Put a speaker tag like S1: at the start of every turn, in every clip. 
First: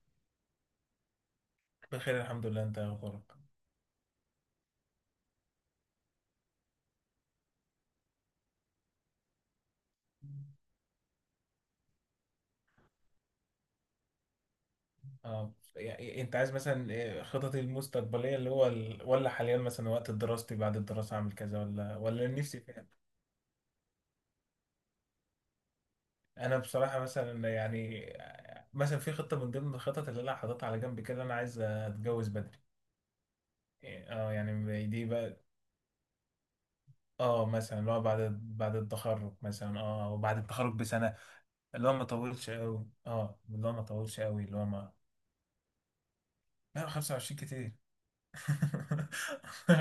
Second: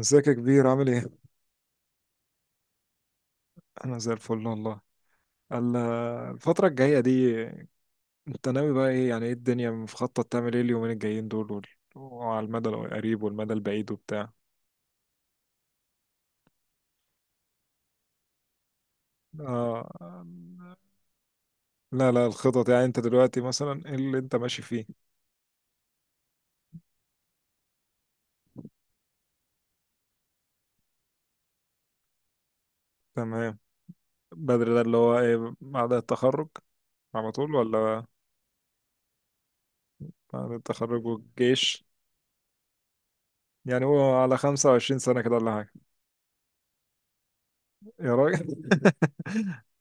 S1: ازيك يا كبير؟ عامل ايه؟
S2: بخير الحمد لله. انت يا اخبارك؟
S1: انا زي الفل والله. ال- الفترة الجاية دي، انت ناوي بقى ايه؟ يعني ايه الدنيا؟ مخطط تعمل ايه اليومين الجايين دول وعلى المدى القريب والمدى البعيد وبتاع؟
S2: اه يعني انت عايز مثلا ايه خططي المستقبليه اللي هو ال... ولا حاليا
S1: آه.
S2: مثلا وقت دراستي بعد الدراسه اعمل كذا ولا
S1: لا لا،
S2: ولا نفسي
S1: الخطط يعني
S2: فين؟
S1: انت دلوقتي مثلا ايه اللي انت ماشي فيه؟
S2: انا بصراحه مثلا مثلا في خطه من ضمن الخطط اللي انا حاططها على جنب كده، انا عايز اتجوز بدري.
S1: تمام.
S2: اه
S1: بدري ده
S2: يعني
S1: اللي
S2: دي
S1: هو
S2: بقى
S1: ايه؟ بعد التخرج على
S2: اه
S1: طول
S2: مثلا اللي هو
S1: ولا؟
S2: بعد التخرج، مثلا وبعد
S1: بعد
S2: التخرج
S1: التخرج
S2: بسنه.
S1: والجيش؟
S2: اللي هو ما طولش قوي، اللي هو ما
S1: يعني هو
S2: طولش
S1: على
S2: قوي، اللي هو ما.
S1: 25 سنة كده ولا حاجة؟
S2: لا، 25 كتير.
S1: يا راجل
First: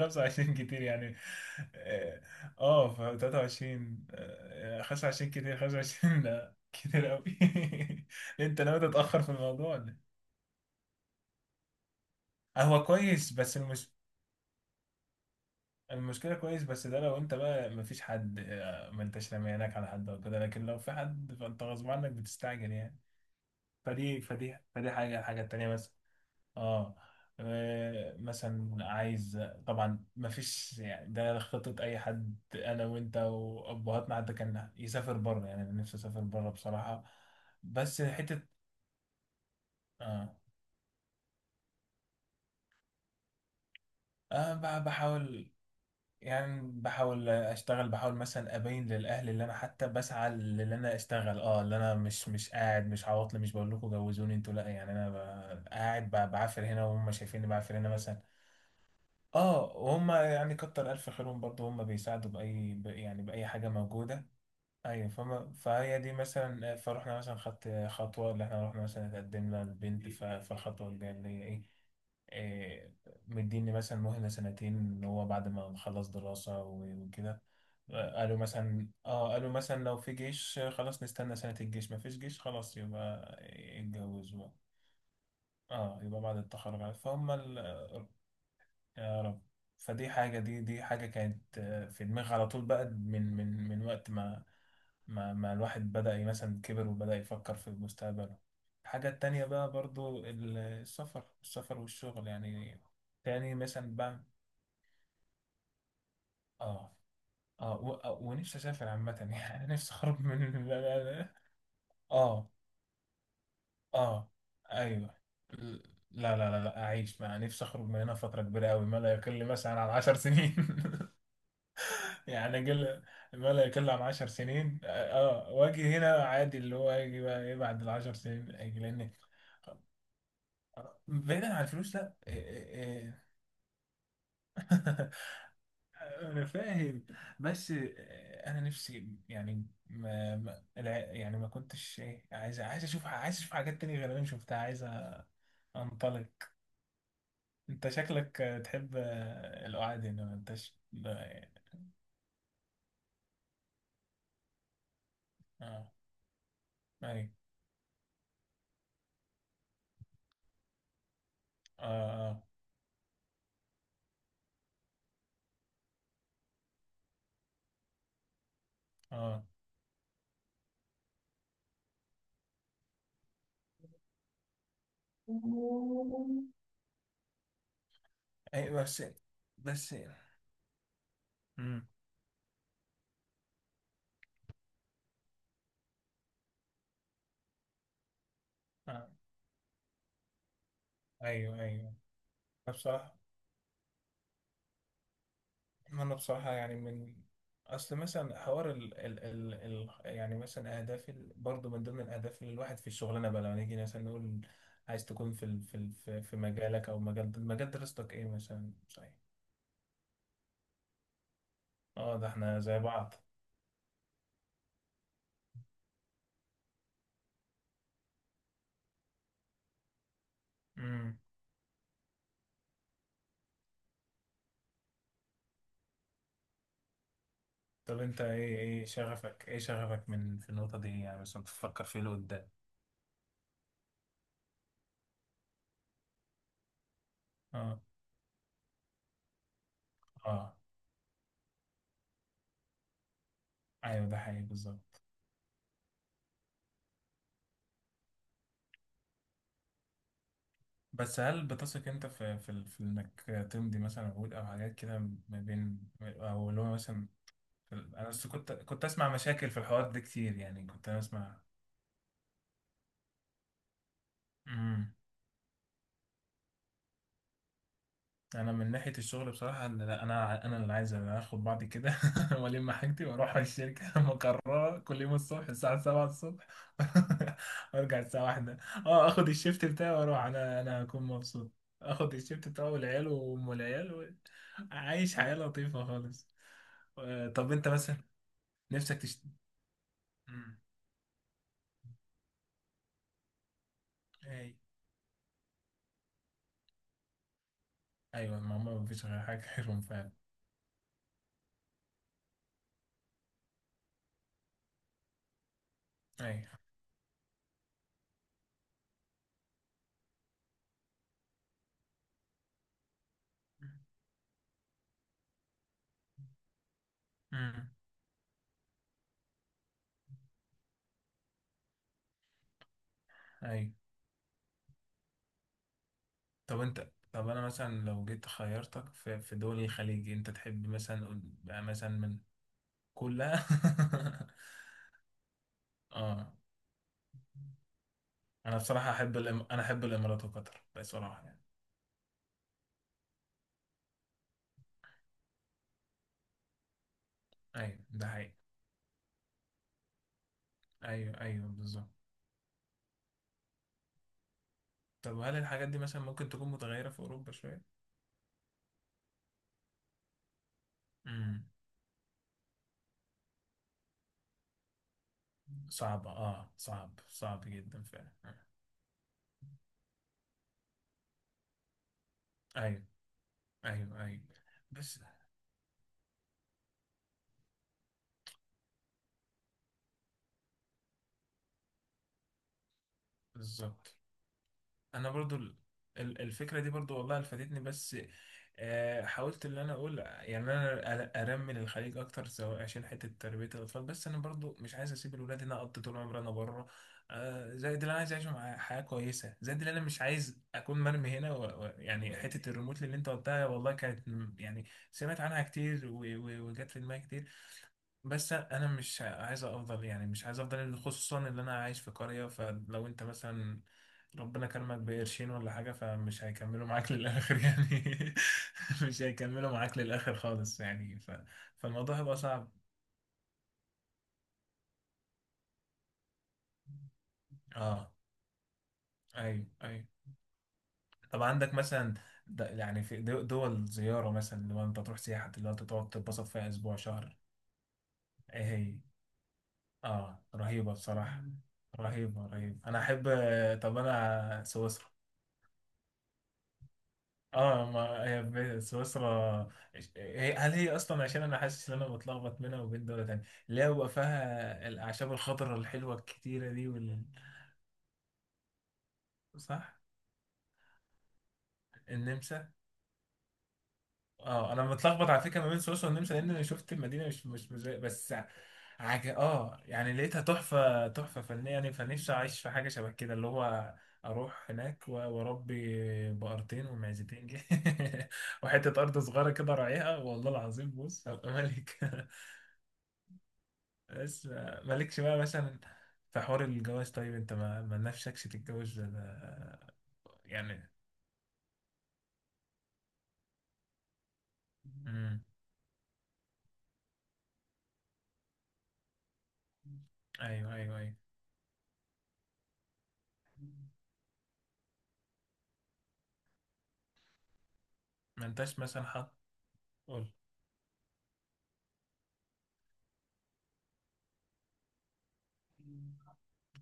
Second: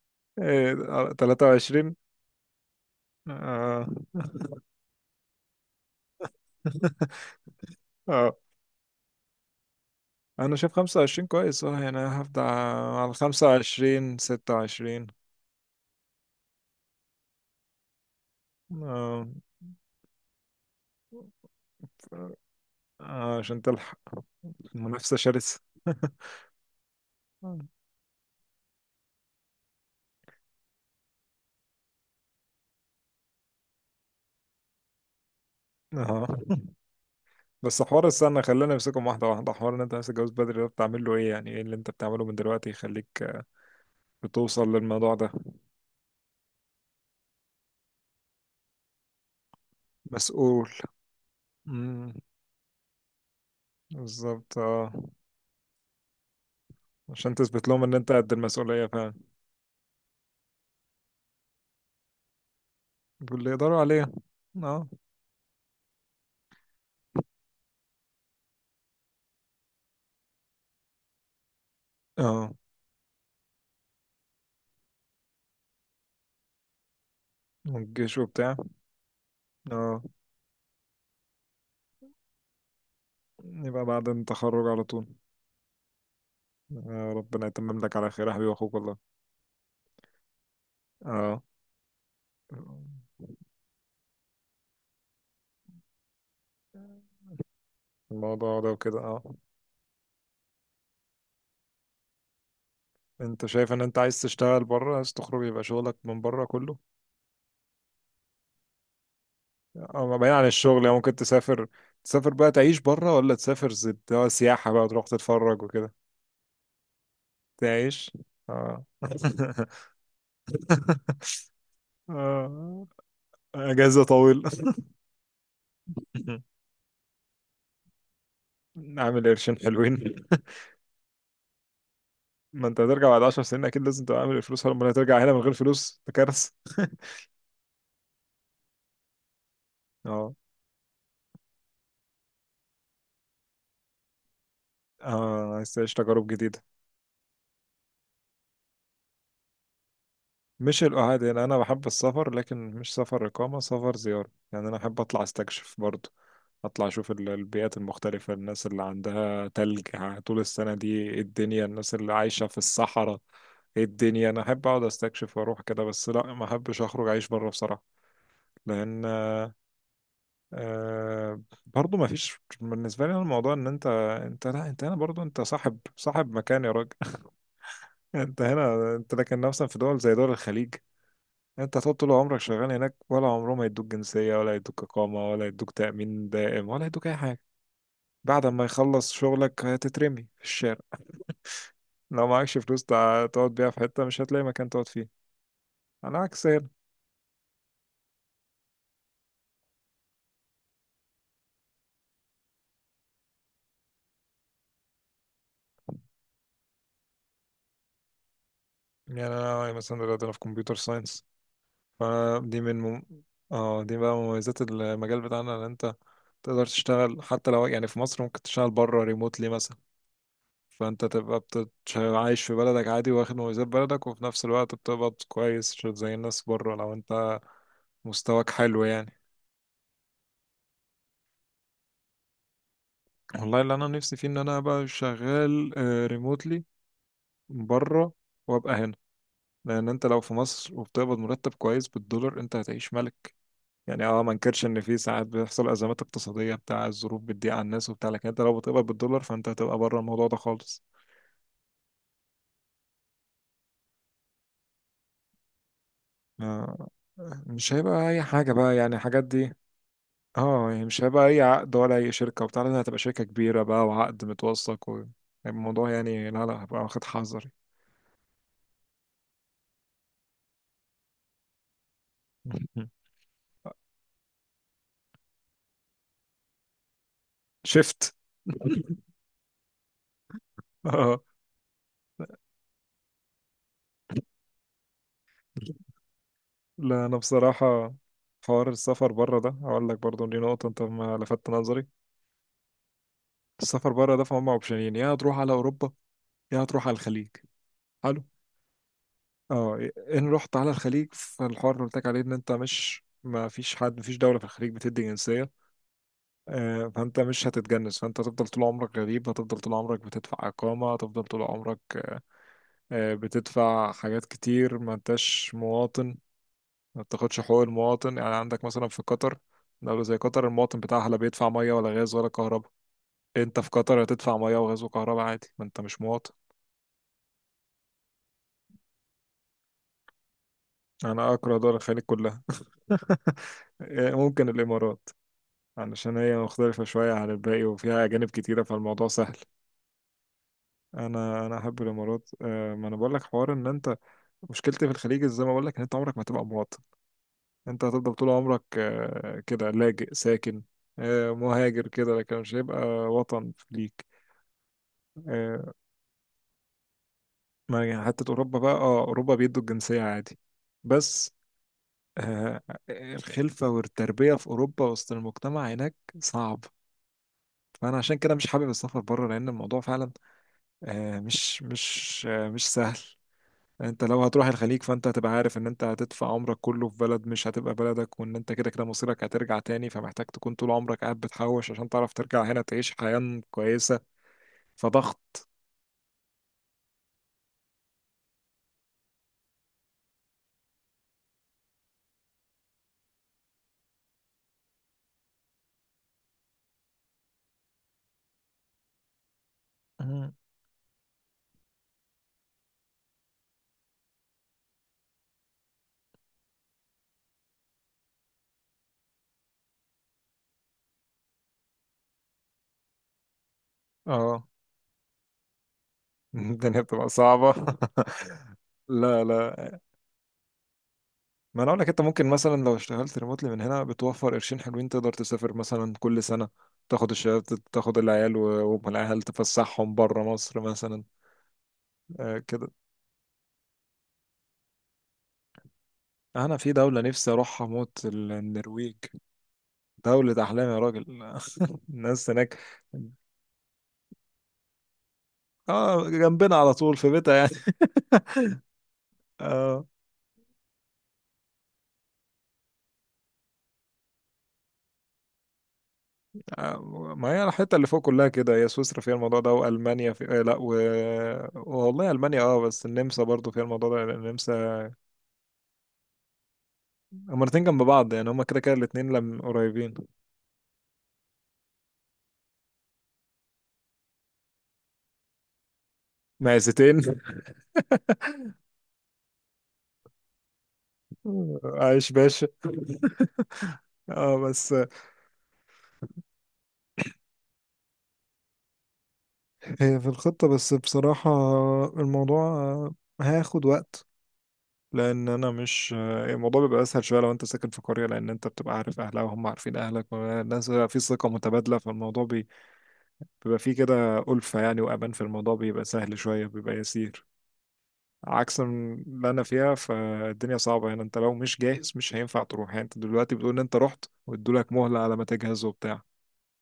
S2: 25 كتير
S1: إيه،
S2: يعني.
S1: 23.
S2: اه ف
S1: اه
S2: 23 25 كتير، 25 ده كتير قوي. انت ناوي تتأخر في الموضوع ولا؟
S1: انا شايف 25 كويس. اه يعني أنا هبدأ
S2: إيه؟ هو
S1: على
S2: كويس
S1: خمسة
S2: بس المش...
S1: وعشرين 26.
S2: المشكلة كويس، بس ده لو انت بقى مفيش حد، ما
S1: آه،
S2: انتش رميانك على حد او كده، لكن لو في حد فانت غصب عنك بتستعجل يعني.
S1: آه، عشان تلحق
S2: فدي فدي فدي
S1: منافسة
S2: حاجة الحاجة
S1: شرسة
S2: التانية بس اه مثلا عايز، طبعا ما فيش يعني ده خطة اي حد، انا وانت وابهاتنا حتى كان يسافر بره. يعني انا نفسي اسافر
S1: اه،
S2: بره بصراحة.
S1: بس
S2: بس
S1: حوار السنة،
S2: حتة
S1: خلينا نمسكهم واحدة واحدة. حوار ان انت نفسك
S2: اه
S1: تتجوز بدري ده، بتعمل له ايه؟ يعني ايه اللي انت بتعمله من دلوقتي يخليك
S2: انا
S1: بتوصل للموضوع ده؟
S2: بحاول، يعني بحاول اشتغل، بحاول مثلا ابين للاهل اللي انا حتى بسعى، اللي
S1: مسؤول.
S2: انا اشتغل، اللي انا
S1: امم
S2: مش قاعد، مش عواطلي، مش بقول لكم جوزوني انتوا،
S1: بالظبط
S2: لا
S1: اه،
S2: يعني انا قاعد بعافر هنا وهم
S1: عشان
S2: شايفيني
S1: تثبت
S2: بعافر
S1: لهم
S2: هنا
S1: ان انت
S2: مثلا.
S1: قد المسؤولية فعلا.
S2: اه وهم يعني كتر الف خيرهم برضو، هم بيساعدوا باي يعني باي
S1: واللي
S2: حاجه
S1: يقدروا عليها،
S2: موجوده.
S1: اه.
S2: ايوه، فهي دي مثلا. فروحنا مثلا خدت خطوه اللي احنا رحنا مثلا اتقدمنا للبنت، فالخطوه الجايه اللي هي ايه؟
S1: اه،
S2: إيه، مديني مثلا مهله سنتين، اللي هو بعد ما نخلص دراسه وكده.
S1: والجيش
S2: قالوا
S1: وبتاع.
S2: مثلا قالوا مثلا لو
S1: اه،
S2: في جيش خلاص نستنى سنه الجيش، ما فيش جيش خلاص يبقى
S1: يبقى بعد
S2: اتجوز بقى.
S1: التخرج على طول.
S2: اه، يبقى بعد التخرج
S1: آه،
S2: فهم.
S1: ربنا يتمم لك على خير يا حبيبي، اخوك والله.
S2: يا رب. فدي حاجة، دي حاجة
S1: اه،
S2: كانت في دماغي على طول بقى، من وقت ما ما الواحد بدأ مثلا كبر وبدأ يفكر في مستقبله.
S1: الموضوع ده وكده
S2: الحاجة
S1: اه.
S2: التانية بقى برضو السفر، والشغل يعني.
S1: انت
S2: تاني
S1: شايف ان
S2: مثلا
S1: انت
S2: بقى
S1: عايز تشتغل بره؟ عايز تخرج يبقى شغلك من بره كله؟
S2: اه ونفسي اسافر عامة. يعني نفسي
S1: اه، ما
S2: اخرج
S1: بعيد عن
S2: من لا
S1: الشغل، يعني
S2: لا
S1: ممكن
S2: لا
S1: تسافر. تسافر
S2: اه
S1: بقى تعيش بره، ولا تسافر اللي هو
S2: اه
S1: سياحة بقى، تروح
S2: ايوه.
S1: تتفرج وكده؟
S2: لا، اعيش مع نفسي، اخرج من
S1: تعيش،
S2: هنا فترة كبيرة
S1: اه
S2: قوي، ما لا يقل مثلا عن 10 سنين. يعني
S1: اه،
S2: قل، ما لا يقل عن
S1: اجازة
S2: عشر
S1: طويلة
S2: سنين واجي هنا عادي، اللي هو يجي بقى ايه بعد ال10 سنين اجي لان.
S1: عامل قرشين حلوين.
S2: بعيدا عن الفلوس، لا
S1: ما
S2: إيه.
S1: انت هترجع بعد
S2: إيه.
S1: 10 سنين، اكيد لازم تبقى عامل الفلوس، امال هترجع هنا من غير فلوس؟ ده
S2: انا
S1: كارثه
S2: فاهم، بس انا نفسي يعني
S1: اه،
S2: ما ما الع- يعني ما كنتش ايه عايز، عايز اشوف حاجات تانية غير اللي انا شفتها، عايز
S1: اه، عايز تعيش تجارب
S2: انطلق.
S1: جديده.
S2: انت شكلك تحب القعاد هنا، ما انتش؟
S1: مش
S2: لا،
S1: القعاد، يعني
S2: يعني،
S1: انا بحب السفر لكن مش سفر اقامه، سفر زياره. يعني انا احب اطلع استكشف
S2: اه
S1: برضه، اطلع اشوف
S2: اي.
S1: البيئات المختلفه، الناس اللي عندها تلج طول السنه دي ايه الدنيا، الناس اللي
S2: اه
S1: عايشه في الصحراء ايه الدنيا. انا احب اقعد استكشف واروح كده، بس لا، ما احبش اخرج اعيش بره بصراحه. لان
S2: اه
S1: برضه ما فيش بالنسبة لي. أنا الموضوع ان انت، انت لا، انت هنا برضه،
S2: اه
S1: انت صاحب مكان يا راجل انت
S2: أيوة
S1: هنا
S2: بس،
S1: انت، لكن مثلا في
S2: بس
S1: دول زي دول الخليج، انت
S2: امم
S1: هتقعد طول عمرك شغال هناك؟ ولا عمرهم ما يدوك جنسية، ولا يدوك إقامة، ولا يدوك تأمين دائم، ولا يدوك أي حاجة. بعد ما
S2: آه.
S1: يخلص شغلك هتترمي في الشارع.
S2: أيوه أيوه.
S1: لو معكش
S2: أنا
S1: فلوس
S2: بصراحة،
S1: تقعد بيها في حتة، مش هتلاقي مكان تقعد فيه.
S2: ما أنا
S1: على عكس
S2: بصراحة
S1: هنا.
S2: يعني، من أصل مثلا حوار ال يعني مثلا أهداف برضه من ضمن الأهداف اللي الواحد في الشغلانة بقى لما نيجي مثلا نقول عايز تكون في ال في ال في في مجالك، أو مجال دراستك إيه مثلا صحيح.
S1: يعني أنا مثلا دلوقتي أنا في كمبيوتر ساينس.
S2: أه، ده إحنا
S1: فدي من
S2: زي
S1: مم...
S2: بعض.
S1: اه، دي بقى مميزات المجال بتاعنا، ان انت تقدر تشتغل حتى لو يعني في مصر، ممكن تشتغل بره ريموتلي مثلا. فانت
S2: امم.
S1: تبقى عايش في بلدك عادي، واخد مميزات بلدك، وفي نفس الوقت بتقبض كويس مش زي الناس بره، لو انت
S2: طب أنت
S1: مستواك
S2: إيه،
S1: حلو
S2: إيه
S1: يعني.
S2: شغفك إيه شغفك من في النقطة دي يعني، مثلا بتفكر فيه لقدام؟
S1: والله اللي انا نفسي فيه ان انا ابقى شغال ريموتلي
S2: أه
S1: بره، وابقى هنا، لان انت لو في
S2: أه،
S1: مصر وبتقبض مرتب كويس بالدولار، انت هتعيش ملك. يعني
S2: أيوه ده
S1: اه ما
S2: حقيقي
S1: انكرش ان في
S2: بالظبط.
S1: ساعات بيحصل ازمات اقتصادية بتاع، الظروف بتضيق على الناس وبتاع، لكن انت لو بتقبض بالدولار فانت هتبقى بره الموضوع ده خالص.
S2: بس هل بتثق انت في انك تمضي مثلا عقود او حاجات كده، ما بين او اللي هو
S1: آه،
S2: مثلا
S1: مش
S2: انا
S1: هيبقى اي
S2: بس كنت
S1: حاجه بقى،
S2: كنت
S1: يعني
S2: اسمع
S1: الحاجات
S2: مشاكل
S1: دي.
S2: في الحوار ده كتير، يعني
S1: اه يعني
S2: كنت
S1: مش هيبقى
S2: اسمع.
S1: اي عقد ولا اي شركه وبتاع، لازم هتبقى شركه كبيره بقى وعقد متوثق و... الموضوع يعني، لا لا، هبقى واخد حذري
S2: انا من ناحيه الشغل بصراحه إن لا انا انا اللي عايز، أنا اخد بعضي كده والم حاجتي واروح على الشركه، مقرره كل يوم الصبح الساعه 7 الصبح وارجع
S1: شفت
S2: الساعه 1. اه، اخد الشيفت بتاعي واروح، انا هكون
S1: اه،
S2: مبسوط، اخد الشيفت بتاعي والعيال وام العيال و... عايش حياه لطيفه خالص.
S1: لا انا
S2: طب انت
S1: بصراحه،
S2: مثلا
S1: حوار
S2: نفسك
S1: السفر
S2: تشت...
S1: بره ده، هقول لك برضه دي
S2: مم.
S1: نقطه انت ما لفتت نظري. السفر بره ده فهم
S2: أي.
S1: اوبشنين: يا هتروح على اوروبا، يا هتروح على الخليج. حلو.
S2: ايوه، ما ما فيش غير حاجه
S1: اه،
S2: غيرهم
S1: إيه،
S2: فعلا.
S1: ان رحت على الخليج فالحوار اللي قلت لك عليه، ان انت مش، ما فيش حد، مفيش دولة في الخليج بتدي جنسية.
S2: ايوه.
S1: آه، فانت مش هتتجنس، فانت هتفضل طول عمرك غريب، هتفضل طول عمرك بتدفع اقامة، هتفضل طول عمرك بتدفع حاجات كتير، ما انتش مواطن. ما بتاخدش حقوق
S2: مم.
S1: المواطن، يعني عندك مثلا في قطر، دولة زي قطر، المواطن بتاعها لا بيدفع مية ولا غاز ولا كهرباء. انت في
S2: ايوه.
S1: قطر هتدفع مية وغاز وكهرباء عادي، ما انت مش مواطن.
S2: طب انت، طب انا مثلا لو جيت خيرتك في دول الخليج انت تحب مثلا قول
S1: انا اكره
S2: بقى
S1: دول
S2: مثلا
S1: الخليج
S2: من
S1: كلها
S2: كلها.
S1: آه، ممكن الامارات، علشان
S2: اه،
S1: هي مختلفة شوية عن الباقي، وفيها أجانب
S2: انا
S1: كتيرة
S2: بصراحه
S1: فالموضوع
S2: احب
S1: سهل.
S2: الإم... انا احب الامارات وقطر بصراحه يعني.
S1: انا احب الامارات. آه، ما انا بقول لك حوار ان انت، مشكلتي في الخليج زي ما بقول لك، ان انت عمرك ما هتبقى مواطن.
S2: ايوه
S1: انت
S2: ده
S1: هتفضل طول
S2: حقيقي.
S1: عمرك كده لاجئ ساكن،
S2: ايوه ايوه بالظبط.
S1: مهاجر كده، لكن مش هيبقى وطن ليك.
S2: طب هل الحاجات
S1: آه،
S2: دي مثلا ممكن تكون متغيره في اوروبا شويه؟
S1: ما يعني حتى اوروبا بقى، اه اوروبا بيدوا الجنسية عادي، بس
S2: امم.
S1: آه، الخلفة والتربية في اوروبا وسط المجتمع هناك
S2: صعبه، اه،
S1: صعب.
S2: صعب جدا
S1: فانا
S2: فعلا
S1: عشان كده
S2: آه.
S1: مش حابب السفر بره، لان الموضوع فعلا مش
S2: ايوه
S1: سهل.
S2: ايوه
S1: انت
S2: ايوه.
S1: لو هتروح الخليج،
S2: بس
S1: فانت هتبقى عارف ان انت هتدفع عمرك كله في بلد مش هتبقى بلدك، وان انت كده كده مصيرك هترجع تاني، فمحتاج تكون طول عمرك قاعد بتحوش عشان تعرف ترجع هنا تعيش حياة
S2: بالظبط.
S1: كويسة.
S2: انا برضو
S1: فضغط.
S2: الفكره دي برضو والله فادتني، بس حاولت ان انا اقول يعني انا ارمي للخليج اكتر، سواء عشان حته تربيه الاطفال، بس انا برضو مش عايز اسيب الولاد هنا اقضي طول عمري انا بره، زائد اللي انا عايز اعيش مع حياه كويسه، زائد اللي انا مش
S1: مم.
S2: عايز اكون مرمي هنا و... و... يعني حته الريموت اللي انت قلتها، والله كانت يعني سمعت عنها كتير و... و... وجت في دماغي كتير، بس انا مش عايز افضل يعني، مش عايز افضل اللي، خصوصا ان انا عايش في قرية. فلو انت مثلا
S1: اه
S2: ربنا كرمك بقرشين ولا حاجة فمش هيكملوا
S1: الدنيا
S2: معاك
S1: بتبقى
S2: للآخر
S1: صعبة
S2: يعني. مش
S1: لا
S2: هيكملوا معاك
S1: لا،
S2: للآخر خالص يعني ف...
S1: ما انا اقول لك،
S2: فالموضوع
S1: انت
S2: هيبقى
S1: ممكن
S2: صعب.
S1: مثلا لو اشتغلت ريموتلي من هنا بتوفر قرشين حلوين، تقدر تسافر مثلا كل سنة، تاخد الشباب،
S2: اه.
S1: تاخد العيال والعيال
S2: ايوه ايوه.
S1: تفسحهم بره مصر مثلا.
S2: طب عندك مثلا
S1: آه
S2: د...
S1: كده.
S2: يعني في دول زيارة مثلا لو انت تروح سياحة اللي هو انت تقعد تتبسط فيها
S1: انا في
S2: اسبوع
S1: دولة
S2: شهر؟
S1: نفسي اروحها موت،
S2: ايه هي؟
S1: النرويج.
S2: اه
S1: دولة أحلام
S2: رهيبة
S1: يا راجل
S2: بصراحة. رهيبة
S1: الناس هناك،
S2: رهيبة انا احب. طب انا سويسرا.
S1: اه، جنبنا على طول في بيتها يعني
S2: اه ما هي سويسرا،
S1: اه،
S2: هي، هل هي اصلا، عشان انا حاسس ان انا بتلخبط بينها وبين دولة تانية، اللي هو بقى فيها الاعشاب الخضراء الحلوة الكتيرة دي وال...
S1: آه، ما هي الحتة اللي فوق كلها كده، هي سويسرا فيها الموضوع ده،
S2: صح.
S1: وألمانيا في لا و... والله ألمانيا
S2: النمسا.
S1: اه، بس النمسا برضو فيها الموضوع ده، لأن
S2: اه انا
S1: النمسا،
S2: متلخبط على فكرة ما بين سويسرا والنمسا، لان انا شفت المدينة مش
S1: هما
S2: مش مش
S1: الاتنين
S2: زي،
S1: جنب بعض،
S2: بس
S1: يعني هما كده كده
S2: عج...
S1: الاتنين لم
S2: اه
S1: قريبين.
S2: يعني لقيتها تحفة، تحفة فنية يعني، فنفسي اعيش في حاجة شبه كده، اللي هو اروح هناك واربي بقرتين
S1: معزتين
S2: ومعزتين كده، وحتة ارض صغيرة كده راعيها، والله العظيم بص هبقى ملك.
S1: عايش باشا.
S2: بس
S1: اه بس،
S2: مالكش بقى مثلا في حوار الجواز؟ طيب انت ما نفسكش تتجوز؟ ده ده،
S1: هي في الخطة
S2: يعني.
S1: بس بصراحة، الموضوع هياخد وقت،
S2: امم.
S1: لان انا مش، الموضوع بيبقى اسهل شويه لو انت ساكن في قريه، لان انت بتبقى عارف اهلها وهم عارفين اهلك،
S2: ايوه
S1: الناس
S2: ايوه
S1: بيبقى
S2: ايوه.
S1: في ثقه متبادله، فالموضوع بيبقى فيه كده ألفة يعني، وامان في الموضوع، بيبقى سهل شويه بيبقى يسير.
S2: ما انتش
S1: عكس
S2: مثلا حط؟
S1: اللي انا فيها،
S2: قول.
S1: فالدنيا صعبه يعني، انت لو مش جاهز مش هينفع تروح. يعني انت دلوقتي بتقول ان انت رحت وادولك مهله على ما تجهز وبتاع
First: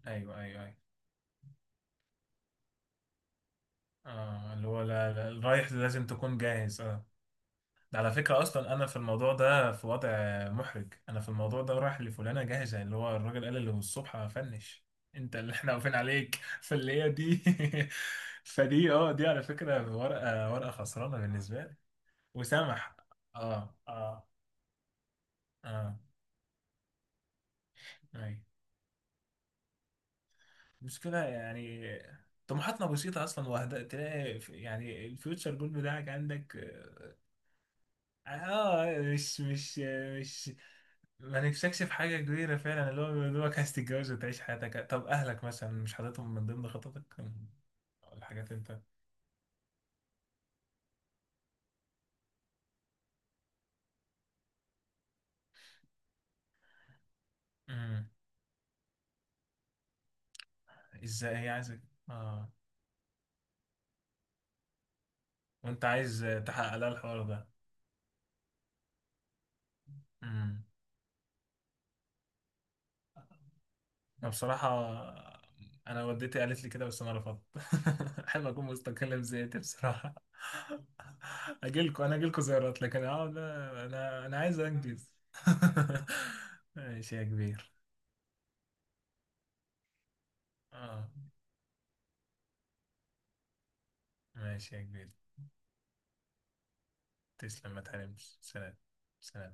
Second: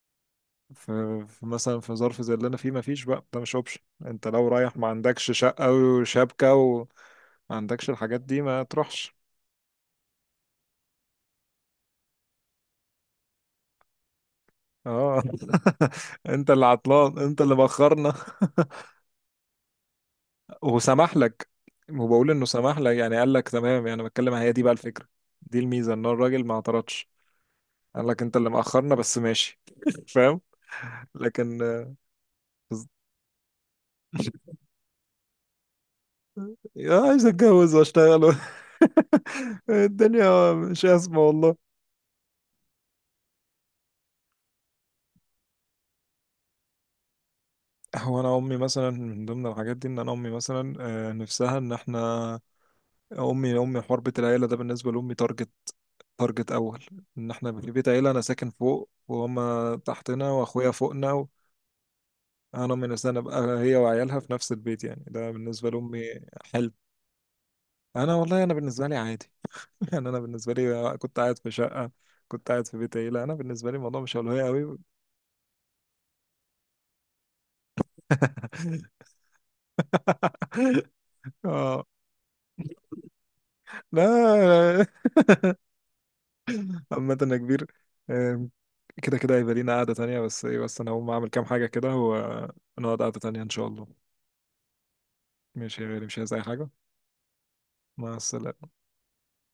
S2: ايوه ايوه.
S1: ف- فمثلا في ظرف زي اللي انا فيه مفيش بقى، ده مش اوبشن. انت لو
S2: اه، اللي
S1: رايح
S2: هو
S1: ما
S2: لا
S1: عندكش
S2: لا،
S1: شقه
S2: رايح لازم تكون
S1: وشبكه
S2: جاهز
S1: وما
S2: اه.
S1: عندكش
S2: ده على
S1: الحاجات دي
S2: فكرة
S1: ما
S2: أصلا أنا في
S1: تروحش.
S2: الموضوع ده في وضع محرج. أنا في الموضوع ده رايح لفلانة جاهزة، اللي هو الراجل قال اللي الصبح هفنش،
S1: اه
S2: أنت اللي إحنا واقفين عليك
S1: انت اللي
S2: فاللي هي
S1: عطلان،
S2: دي.
S1: انت اللي بخرنا
S2: فدي، اه، دي على فكرة ورقة
S1: وسمح
S2: خسرانة
S1: لك،
S2: بالنسبة لي.
S1: وبقول انه سمح
S2: وسمح.
S1: لك، يعني قال لك
S2: اه
S1: تمام، يعني
S2: اه
S1: بتكلم هي دي بقى الفكره. دي الميزه،
S2: اه
S1: ان الراجل ما اعترضش، قال لك
S2: اي.
S1: انت اللي مأخرنا بس ماشي فاهم.
S2: المشكلة
S1: لكن
S2: يعني طموحاتنا بسيطة أصلا. وهدا تلاقي في، يعني الفيوتشر جول بتاعك عندك.
S1: يا عايز اتجوز
S2: اه
S1: واشتغل
S2: آه، مش مش مش
S1: الدنيا مش اسمه
S2: ما
S1: والله.
S2: نفسكش في حاجة كبيرة فعلا، اللي هو يا دوبك عايز تتجوز وتعيش حياتك. طب أهلك مثلا مش حاططهم من ضمن خططك،
S1: هو انا
S2: الحاجات
S1: امي
S2: أنت؟
S1: مثلا من ضمن الحاجات دي، ان انا امي مثلا نفسها ان احنا، امي حربة العيله ده بالنسبه لامي. تارجت، تارجت اول ان احنا في بيت
S2: امم.
S1: عيله، انا ساكن فوق وهما تحتنا واخويا فوقنا و...
S2: ازاي هي عايزك؟ اه.
S1: انا من السنه ابقى هي وعيالها في نفس البيت، يعني ده بالنسبه
S2: وأنت
S1: لامي
S2: عايز
S1: حلم.
S2: تحقق لها الحوار
S1: انا والله انا بالنسبه لي عادي يعني انا
S2: ده؟
S1: بالنسبه لي كنت قاعد في شقه، كنت قاعد في بيت عيله، انا بالنسبه لي الموضوع مش
S2: انا
S1: اولويه
S2: بصراحة،
S1: قوي
S2: انا والدتي قالت لي كده، بس انا رفضت. احب اكون مستقل بذاتي بصراحة. اجي
S1: اه،
S2: لكم، انا اجي لكم زيارات، لكن اقعد، انا عايز
S1: لا
S2: انجز. ماشي
S1: عامه
S2: يا
S1: انا كبير.
S2: كبير.
S1: آم، كده كده هيبقى لينا قعده تانية، بس ايه، بس انا هقوم
S2: اه.
S1: اعمل كام حاجه كده ونقعد قعده تانية ان شاء الله.
S2: ماشي يا كبير،
S1: ماشي يا غالي، مش عايز اي حاجه.
S2: تسلم ما
S1: مع
S2: تحرمش.
S1: السلامة.
S2: سلام. سلام.